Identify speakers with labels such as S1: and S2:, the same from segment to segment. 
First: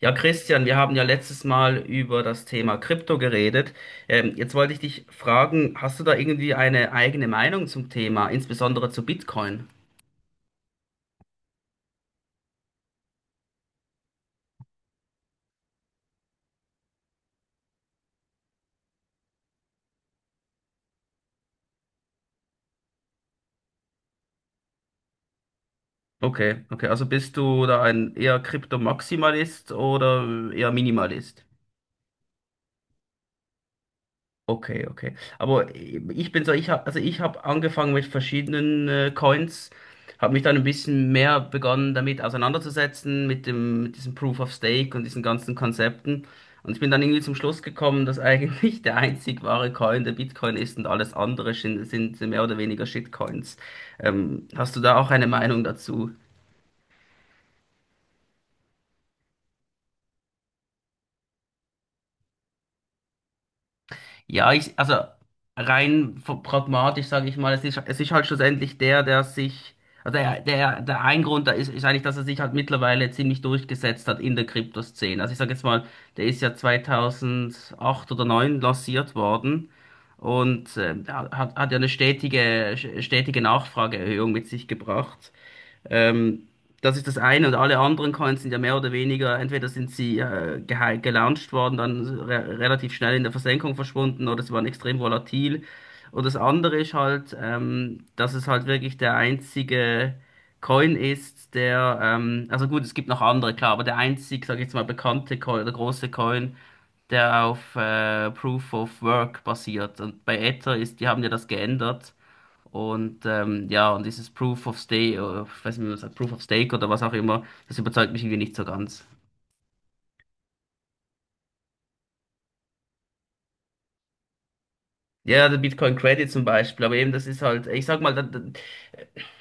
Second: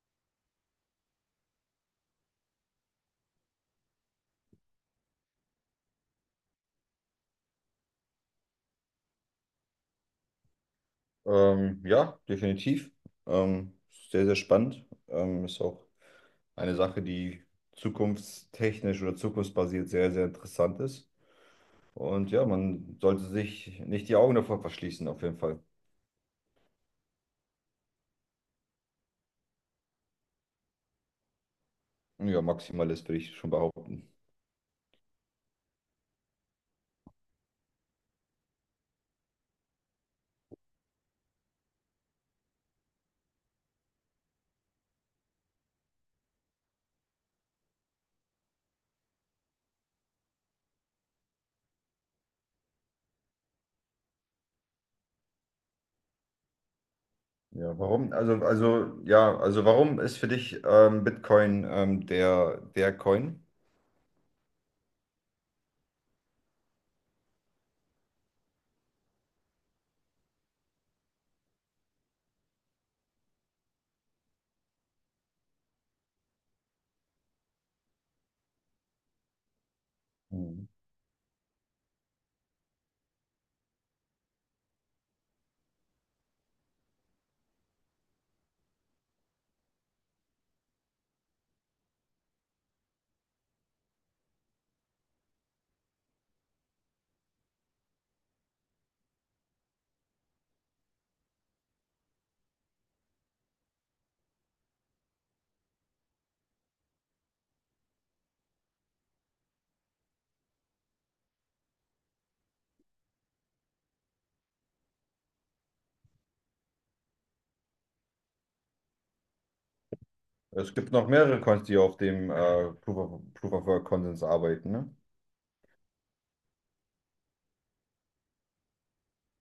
S1: Ja, Christian, wir haben ja letztes Mal über das Thema Krypto geredet. Jetzt wollte ich dich fragen, hast du da irgendwie eine eigene Meinung zum Thema, insbesondere zu Bitcoin?
S2: Ja, definitiv. Ähm, Sehr, sehr spannend. Ist auch eine Sache, die zukunftstechnisch oder zukunftsbasiert sehr, sehr interessant ist. Und ja, man sollte sich nicht die Augen davor verschließen, auf jeden Fall.
S1: Okay, okay, also bist du da ein eher Krypto-Maximalist oder eher Minimalist?
S2: Ja, Maximalist würde ich schon behaupten.
S1: Okay, okay. Aber ich bin so, also ich habe angefangen mit verschiedenen Coins, habe mich dann ein bisschen mehr begonnen damit auseinanderzusetzen mit diesem Proof of Stake und diesen ganzen Konzepten. Und ich bin dann irgendwie zum Schluss gekommen, dass eigentlich der einzig wahre Coin der Bitcoin ist und alles andere sind mehr oder weniger Shitcoins. Hast du da auch eine Meinung dazu?
S2: Ja, warum? Also warum ist für dich Bitcoin der Coin?
S1: Also rein pragmatisch sage ich mal, es ist halt schlussendlich der, der sich, also der, der, der ein Grund da ist, ist eigentlich, dass er sich halt mittlerweile ziemlich durchgesetzt hat in der Kryptoszene. Also ich sage jetzt mal, der ist ja 2008 oder neun lanciert worden
S2: Mhm.
S1: und hat ja eine stetige Nachfrageerhöhung mit sich gebracht. Ähm, das ist das eine, und alle anderen Coins sind ja mehr oder weniger, entweder sind sie gelauncht worden, dann re relativ schnell in der Versenkung verschwunden, oder sie waren extrem volatil. Und das andere ist halt, dass es halt wirklich der einzige Coin ist, also gut, es gibt noch andere, klar, aber sag ich jetzt mal, bekannte Coin, der große Coin, der auf Proof of Work basiert. Und bei Ether ist, die haben ja das geändert, und und dieses Proof of Stake, oder ich weiß nicht, wie man sagt, Proof of Stake oder was auch immer, das überzeugt mich irgendwie nicht so ganz.
S2: Es gibt noch mehrere Coins, die auf dem Proof of Work Konsens arbeiten, ne?
S1: Ja, der Bitcoin Credit zum Beispiel, aber eben das ist halt, ich sag mal,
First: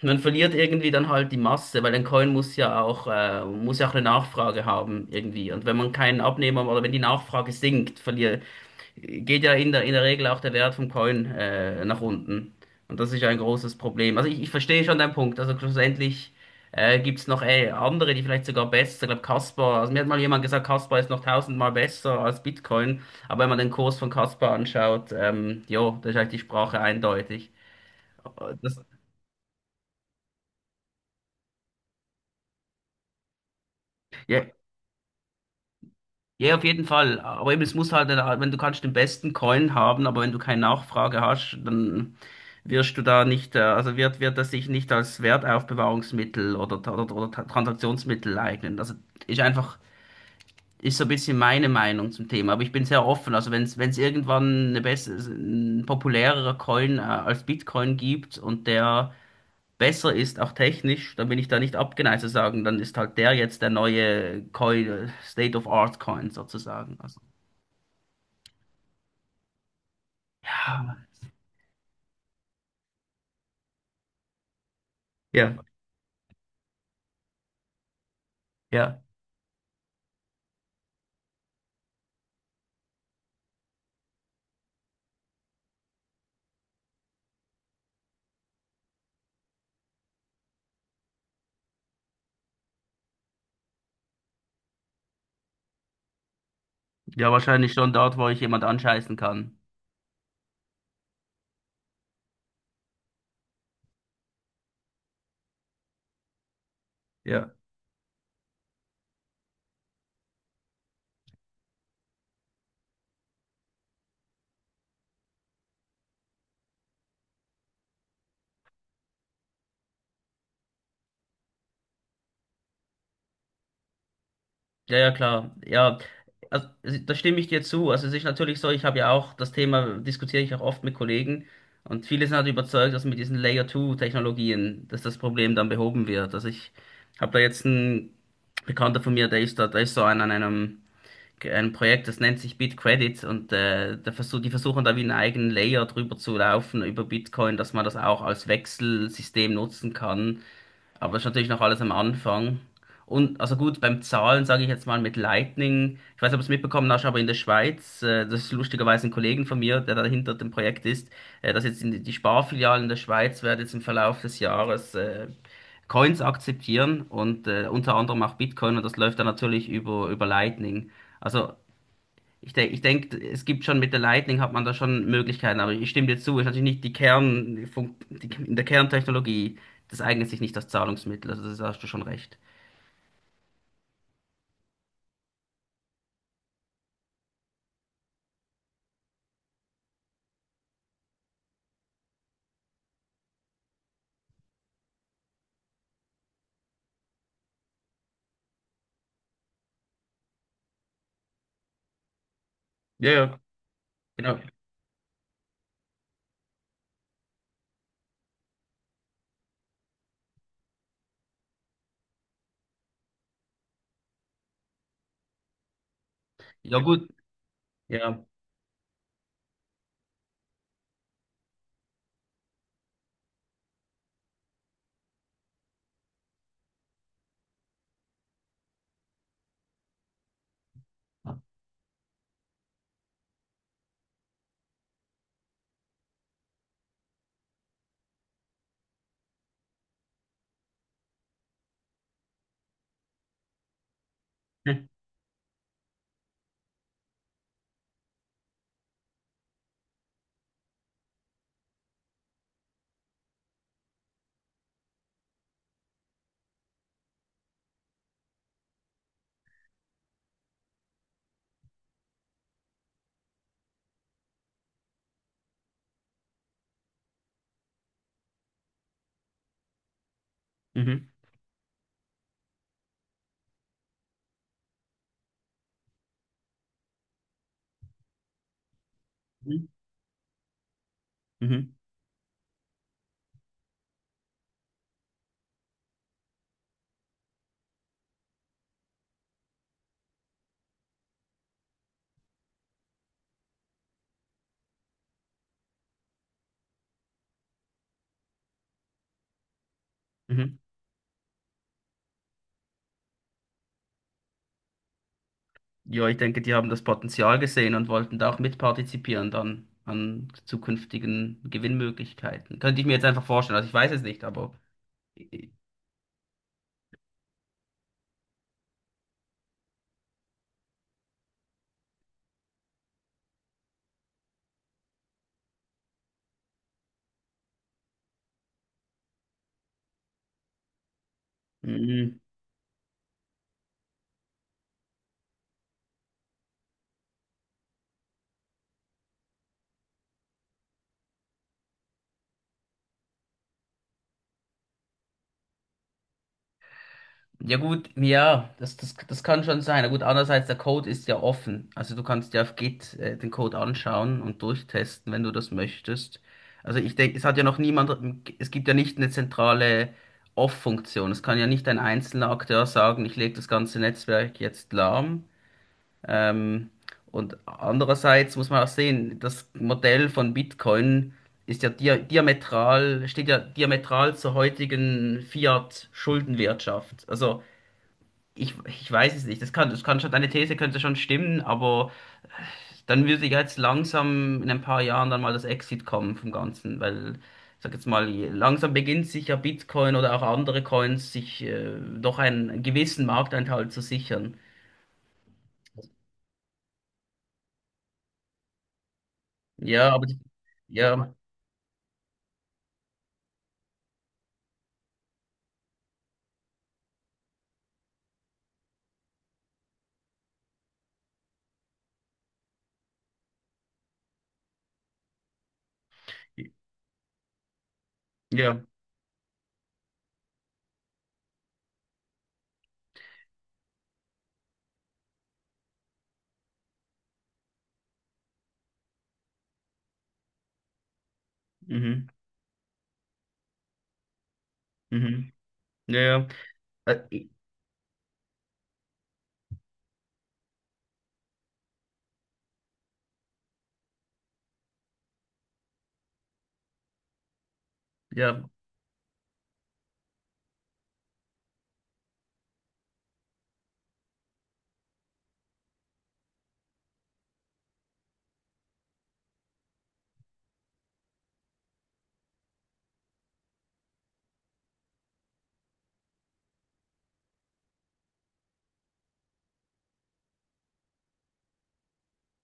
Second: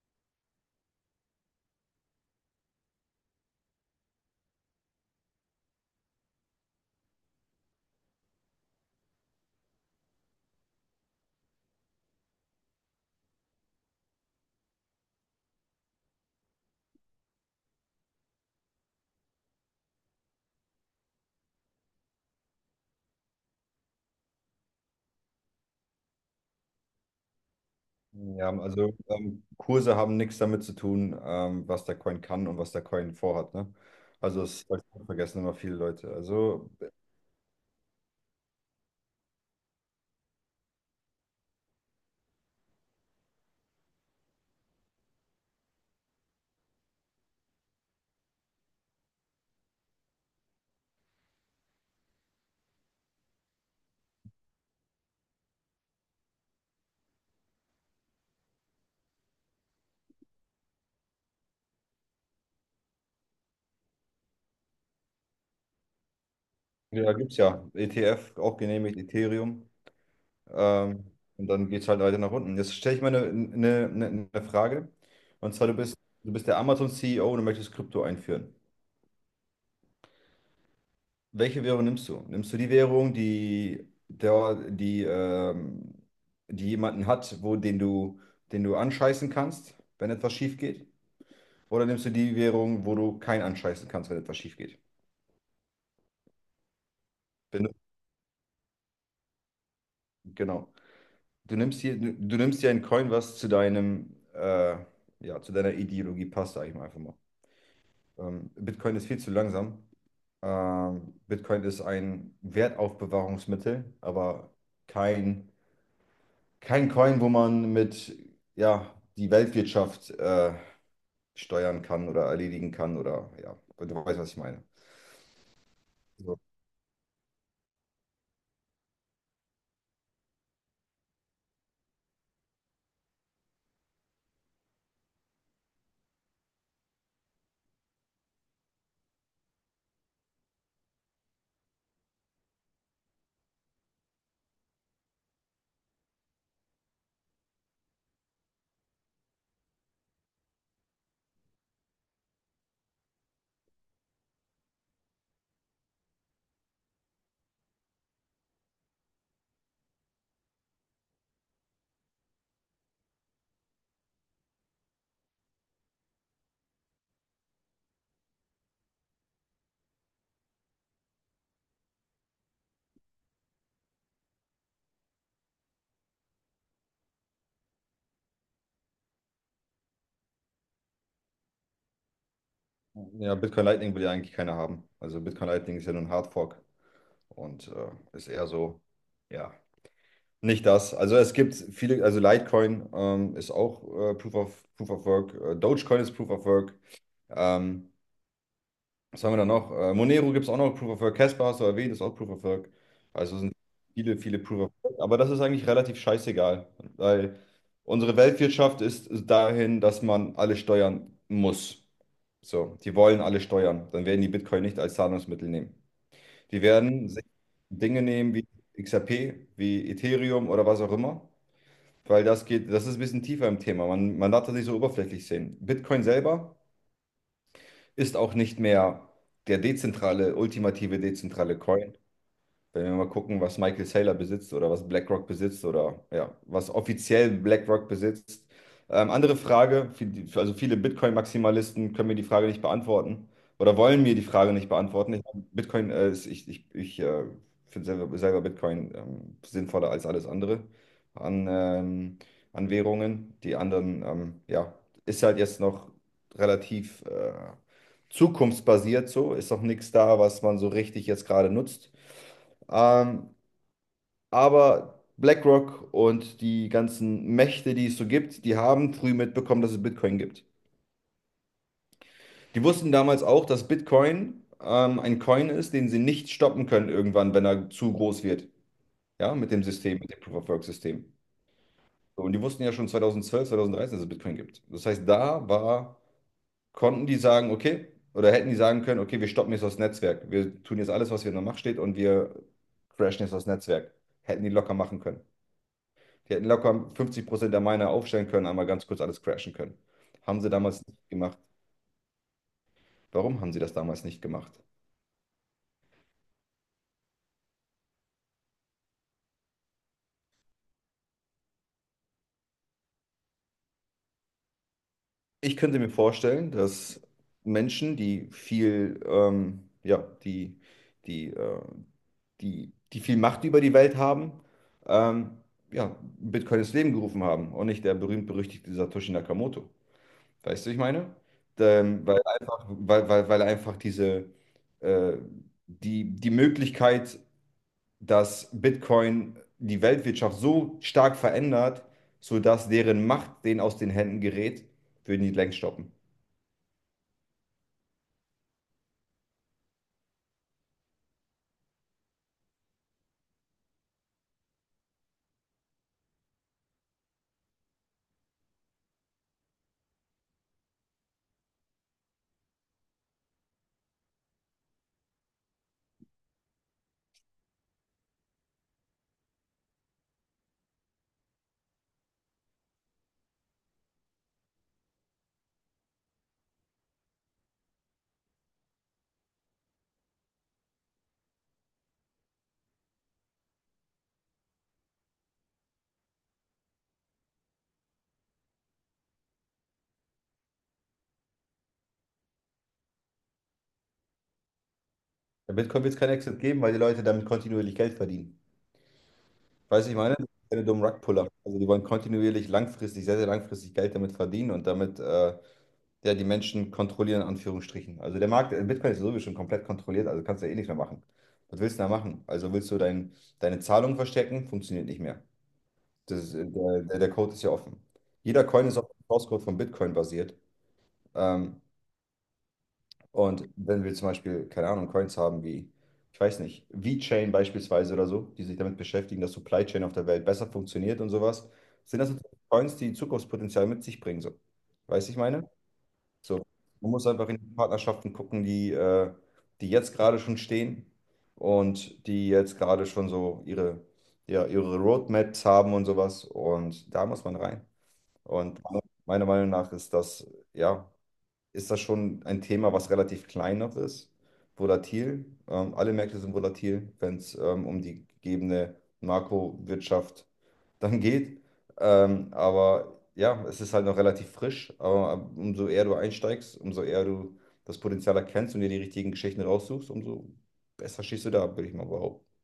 S1: man verliert irgendwie dann halt die Masse, weil ein Coin muss ja auch eine Nachfrage haben irgendwie. Und wenn man keinen Abnehmer, oder wenn die Nachfrage sinkt, geht ja in der Regel auch der Wert vom Coin nach unten. Und das ist ja ein großes Problem. Ich verstehe schon deinen Punkt. Also schlussendlich gibt es noch andere, die vielleicht sogar besser, ich glaube Caspar, also mir hat mal jemand gesagt, Caspar ist noch tausendmal besser als Bitcoin. Aber wenn man den Kurs von Caspar anschaut, jo, da ist eigentlich die Sprache eindeutig.
S2: Ja,
S1: Das,
S2: also Kurse haben nichts damit zu tun, was der Coin kann und was der Coin vorhat, ne? Also
S1: ja.
S2: das vergessen immer viele Leute.
S1: Ja, auf
S2: Also
S1: jeden Fall. Aber eben, es muss halt, wenn du kannst den besten Coin haben, aber wenn du keine Nachfrage hast, dann wirst du da nicht, wird das sich nicht als Wertaufbewahrungsmittel oder Transaktionsmittel eignen. Ist einfach, ist so ein bisschen meine Meinung zum Thema. Aber ich bin sehr offen. Also wenn es irgendwann eine bessere, ein populärerer Coin, als Bitcoin gibt, und der besser ist, auch technisch, dann bin ich da nicht abgeneigt zu sagen, dann ist halt der jetzt der neue Coin, State of Art Coin sozusagen.
S2: da
S1: Also,
S2: gibt es ja ETF, auch genehmigt, Ethereum.
S1: ja,
S2: Ähm, und dann geht es halt weiter nach unten. Jetzt stelle ich mal eine Frage. Und
S1: ja,
S2: zwar, du bist der Amazon-CEO und du möchtest Krypto einführen.
S1: ja.
S2: Welche Währung nimmst du? Nimmst du die Währung, die jemanden hat, den du anscheißen kannst, wenn etwas schief geht? Oder nimmst du die Währung, wo du keinen anscheißen kannst, wenn etwas schief geht?
S1: Ja,
S2: Wenn
S1: wahrscheinlich
S2: du-
S1: schon dort, wo ich jemand anscheißen kann.
S2: Genau. Du nimmst dir ein Coin, was zu deinem, ja, zu deiner Ideologie passt, sage ich mal einfach mal.
S1: Ja.
S2: Bitcoin ist viel zu langsam. Bitcoin ist ein Wertaufbewahrungsmittel, aber kein, kein Coin, wo man mit, ja, die Weltwirtschaft, steuern kann oder erledigen kann oder, ja, du weißt, was ich meine.
S1: Ja, ja, klar. Ja,
S2: So.
S1: also, da stimme ich dir zu. Also es ist natürlich so, ich habe ja auch das Thema, diskutiere ich auch oft mit Kollegen, und viele sind halt überzeugt, dass mit diesen Layer-2-Technologien, dass das Problem dann behoben wird. Also ich habe da jetzt einen Bekannter von mir, der ist so an einem ein Projekt, das nennt sich BitCredits, und die versuchen da wie einen eigenen Layer drüber zu laufen über Bitcoin, dass man das auch als Wechselsystem nutzen kann. Aber das ist natürlich noch alles am Anfang. Und also gut, beim Zahlen sage ich jetzt mal mit Lightning, ich weiß nicht, ob du es mitbekommen hast, aber in der Schweiz, das ist lustigerweise ein Kollegen von mir, der dahinter dem Projekt ist, dass jetzt die Sparfilialen der Schweiz werden jetzt im Verlauf des Jahres Coins akzeptieren und unter anderem auch Bitcoin, und das läuft dann natürlich über Lightning. Also ich denk, es gibt schon mit der Lightning hat man da schon Möglichkeiten, aber ich stimme dir zu, ist natürlich nicht die Kern, die, in der Kerntechnologie, das eignet sich nicht als Zahlungsmittel, also das hast du schon recht.
S2: Ja, Bitcoin Lightning will ja eigentlich keiner haben. Also Bitcoin Lightning ist ja nur ein Hardfork. Und ist eher so, ja, nicht das. Also es gibt viele, also Litecoin ist auch Proof of Work, Dogecoin ist Proof of Work. Ähm, Was haben wir da noch? Monero gibt es auch noch Proof of Work. Casper hast du erwähnt, ist auch Proof of Work.
S1: Ja,
S2: Also
S1: ja.
S2: sind viele,
S1: Genau.
S2: viele Proof of Work. Aber das ist eigentlich relativ scheißegal, weil unsere Weltwirtschaft ist dahin, dass man alle steuern muss. So, die wollen alle steuern. Dann werden die Bitcoin nicht als Zahlungsmittel nehmen. Die
S1: Ja, gut.
S2: werden sich Dinge
S1: Ja.
S2: nehmen wie XRP, wie Ethereum oder was auch immer, weil das geht, das ist ein bisschen tiefer im Thema. Man darf das nicht so oberflächlich sehen. Bitcoin selber ist auch nicht mehr der dezentrale, ultimative dezentrale Coin. Wenn wir mal gucken, was Michael Saylor besitzt oder was BlackRock besitzt oder ja, was offiziell BlackRock besitzt. Andere Frage, viele Bitcoin-Maximalisten können mir die Frage nicht beantworten oder wollen mir die Frage nicht
S1: Hm.
S2: beantworten. Ich, Bitcoin, ist, ich finde selber Bitcoin sinnvoller als alles andere an, an Währungen. Die anderen, ja, ist halt jetzt noch relativ zukunftsbasiert so, ist noch nichts da, was man so richtig jetzt gerade nutzt. Ähm, aber BlackRock und die ganzen Mächte, die es so gibt, die haben früh mitbekommen, dass es Bitcoin gibt.
S1: Mhm.
S2: Die wussten damals auch, dass Bitcoin ein Coin ist, den sie nicht stoppen können irgendwann, wenn er zu groß wird. Ja, mit dem
S1: Mhm.
S2: System, mit dem Proof-of-Work-System.
S1: Mhm.
S2: So, und die wussten ja schon 2012, 2013, dass es Bitcoin gibt. Das heißt, konnten die sagen, okay, oder hätten die sagen können, okay, wir stoppen jetzt das Netzwerk. Wir tun jetzt alles, was hier in der Macht steht und wir crashen jetzt das Netzwerk. Hätten die locker machen können. Die hätten locker 50% der Miner aufstellen können, einmal ganz kurz alles crashen können. Haben sie
S1: Mhm.
S2: damals nicht gemacht. Warum haben sie das damals nicht gemacht?
S1: Ja, ich denke, die haben das Potenzial gesehen und wollten da auch mitpartizipieren dann an zukünftigen Gewinnmöglichkeiten. Könnte ich mir jetzt einfach vorstellen. Also ich weiß es nicht, aber.
S2: Ich könnte mir vorstellen, dass Menschen, die viel, die, die, äh, die viel Macht über die Welt haben, ähm, ja, Bitcoin ins Leben gerufen haben und nicht der berühmt-berüchtigte Satoshi Nakamoto. Weißt du, was ich meine? Ähm,
S1: Mhm.
S2: weil einfach, weil, weil, weil er einfach diese, äh, die Möglichkeit, dass Bitcoin die Weltwirtschaft so stark verändert, sodass deren Macht denen aus den Händen gerät, würden die längst stoppen.
S1: Ja gut, ja, das kann schon sein. Na gut, andererseits, der Code ist ja offen. Also du kannst dir auf Git den Code anschauen und durchtesten, wenn du das möchtest. Also ich denke, es hat ja noch niemand, es gibt ja nicht eine zentrale Off-Funktion. Es kann ja nicht ein einzelner Akteur sagen, ich lege das ganze Netzwerk jetzt lahm. Ähm, und andererseits muss man auch sehen, das Modell von Bitcoin ist ja diametral, steht ja diametral zur heutigen Fiat-Schuldenwirtschaft. Ich weiß es nicht. Das kann schon, deine These könnte schon stimmen, aber dann würde ja jetzt langsam in ein paar Jahren dann mal das Exit kommen vom Ganzen, weil, ich sag jetzt mal, langsam beginnt sich ja Bitcoin oder auch andere Coins sich doch einen gewissen Markteinteil zu sichern.
S2: Bei Bitcoin wird es keinen Exit geben, weil die Leute damit kontinuierlich Geld verdienen. Weißt
S1: Ja,
S2: du, ich
S1: aber
S2: meine,
S1: die-
S2: das sind keine dummen
S1: ja,
S2: Rugpuller. Also die wollen kontinuierlich langfristig, sehr, sehr langfristig Geld damit verdienen und damit ja, die Menschen kontrollieren, in Anführungsstrichen. Also der Markt, Bitcoin ist sowieso schon komplett kontrolliert, also kannst du ja eh nichts mehr machen. Was willst du da machen? Also willst du deine Zahlung verstecken? Funktioniert nicht mehr. Das, der, der der Code ist ja offen. Jeder
S1: ja,
S2: Coin ist auf dem Source Code von Bitcoin basiert. Ähm, und wenn wir zum Beispiel, keine Ahnung, Coins haben wie, ich weiß nicht, VeChain beispielsweise oder so, die sich damit beschäftigen, dass Supply Chain auf der Welt besser funktioniert und sowas, sind
S1: mhm,
S2: das natürlich Coins, die Zukunftspotenzial mit sich bringen. So. Weißt du, ich
S1: mhm,
S2: meine?
S1: ja, ja.
S2: So. Man muss
S1: Äh,
S2: einfach in die Partnerschaften gucken, die jetzt gerade schon stehen und die jetzt gerade schon so ihre, ja, ihre Roadmaps haben und sowas. Und da muss man rein.
S1: ja,
S2: Und meiner Meinung nach ist das, ja, ist das schon ein Thema, was relativ klein noch ist, volatil. Alle Märkte sind volatil, wenn es um die gegebene Makrowirtschaft dann geht. Aber ja, es ist halt noch relativ frisch. Aber umso eher du einsteigst, umso eher du das Potenzial erkennst und dir die richtigen Geschichten raussuchst, umso besser stehst du da, würde ich mal behaupten.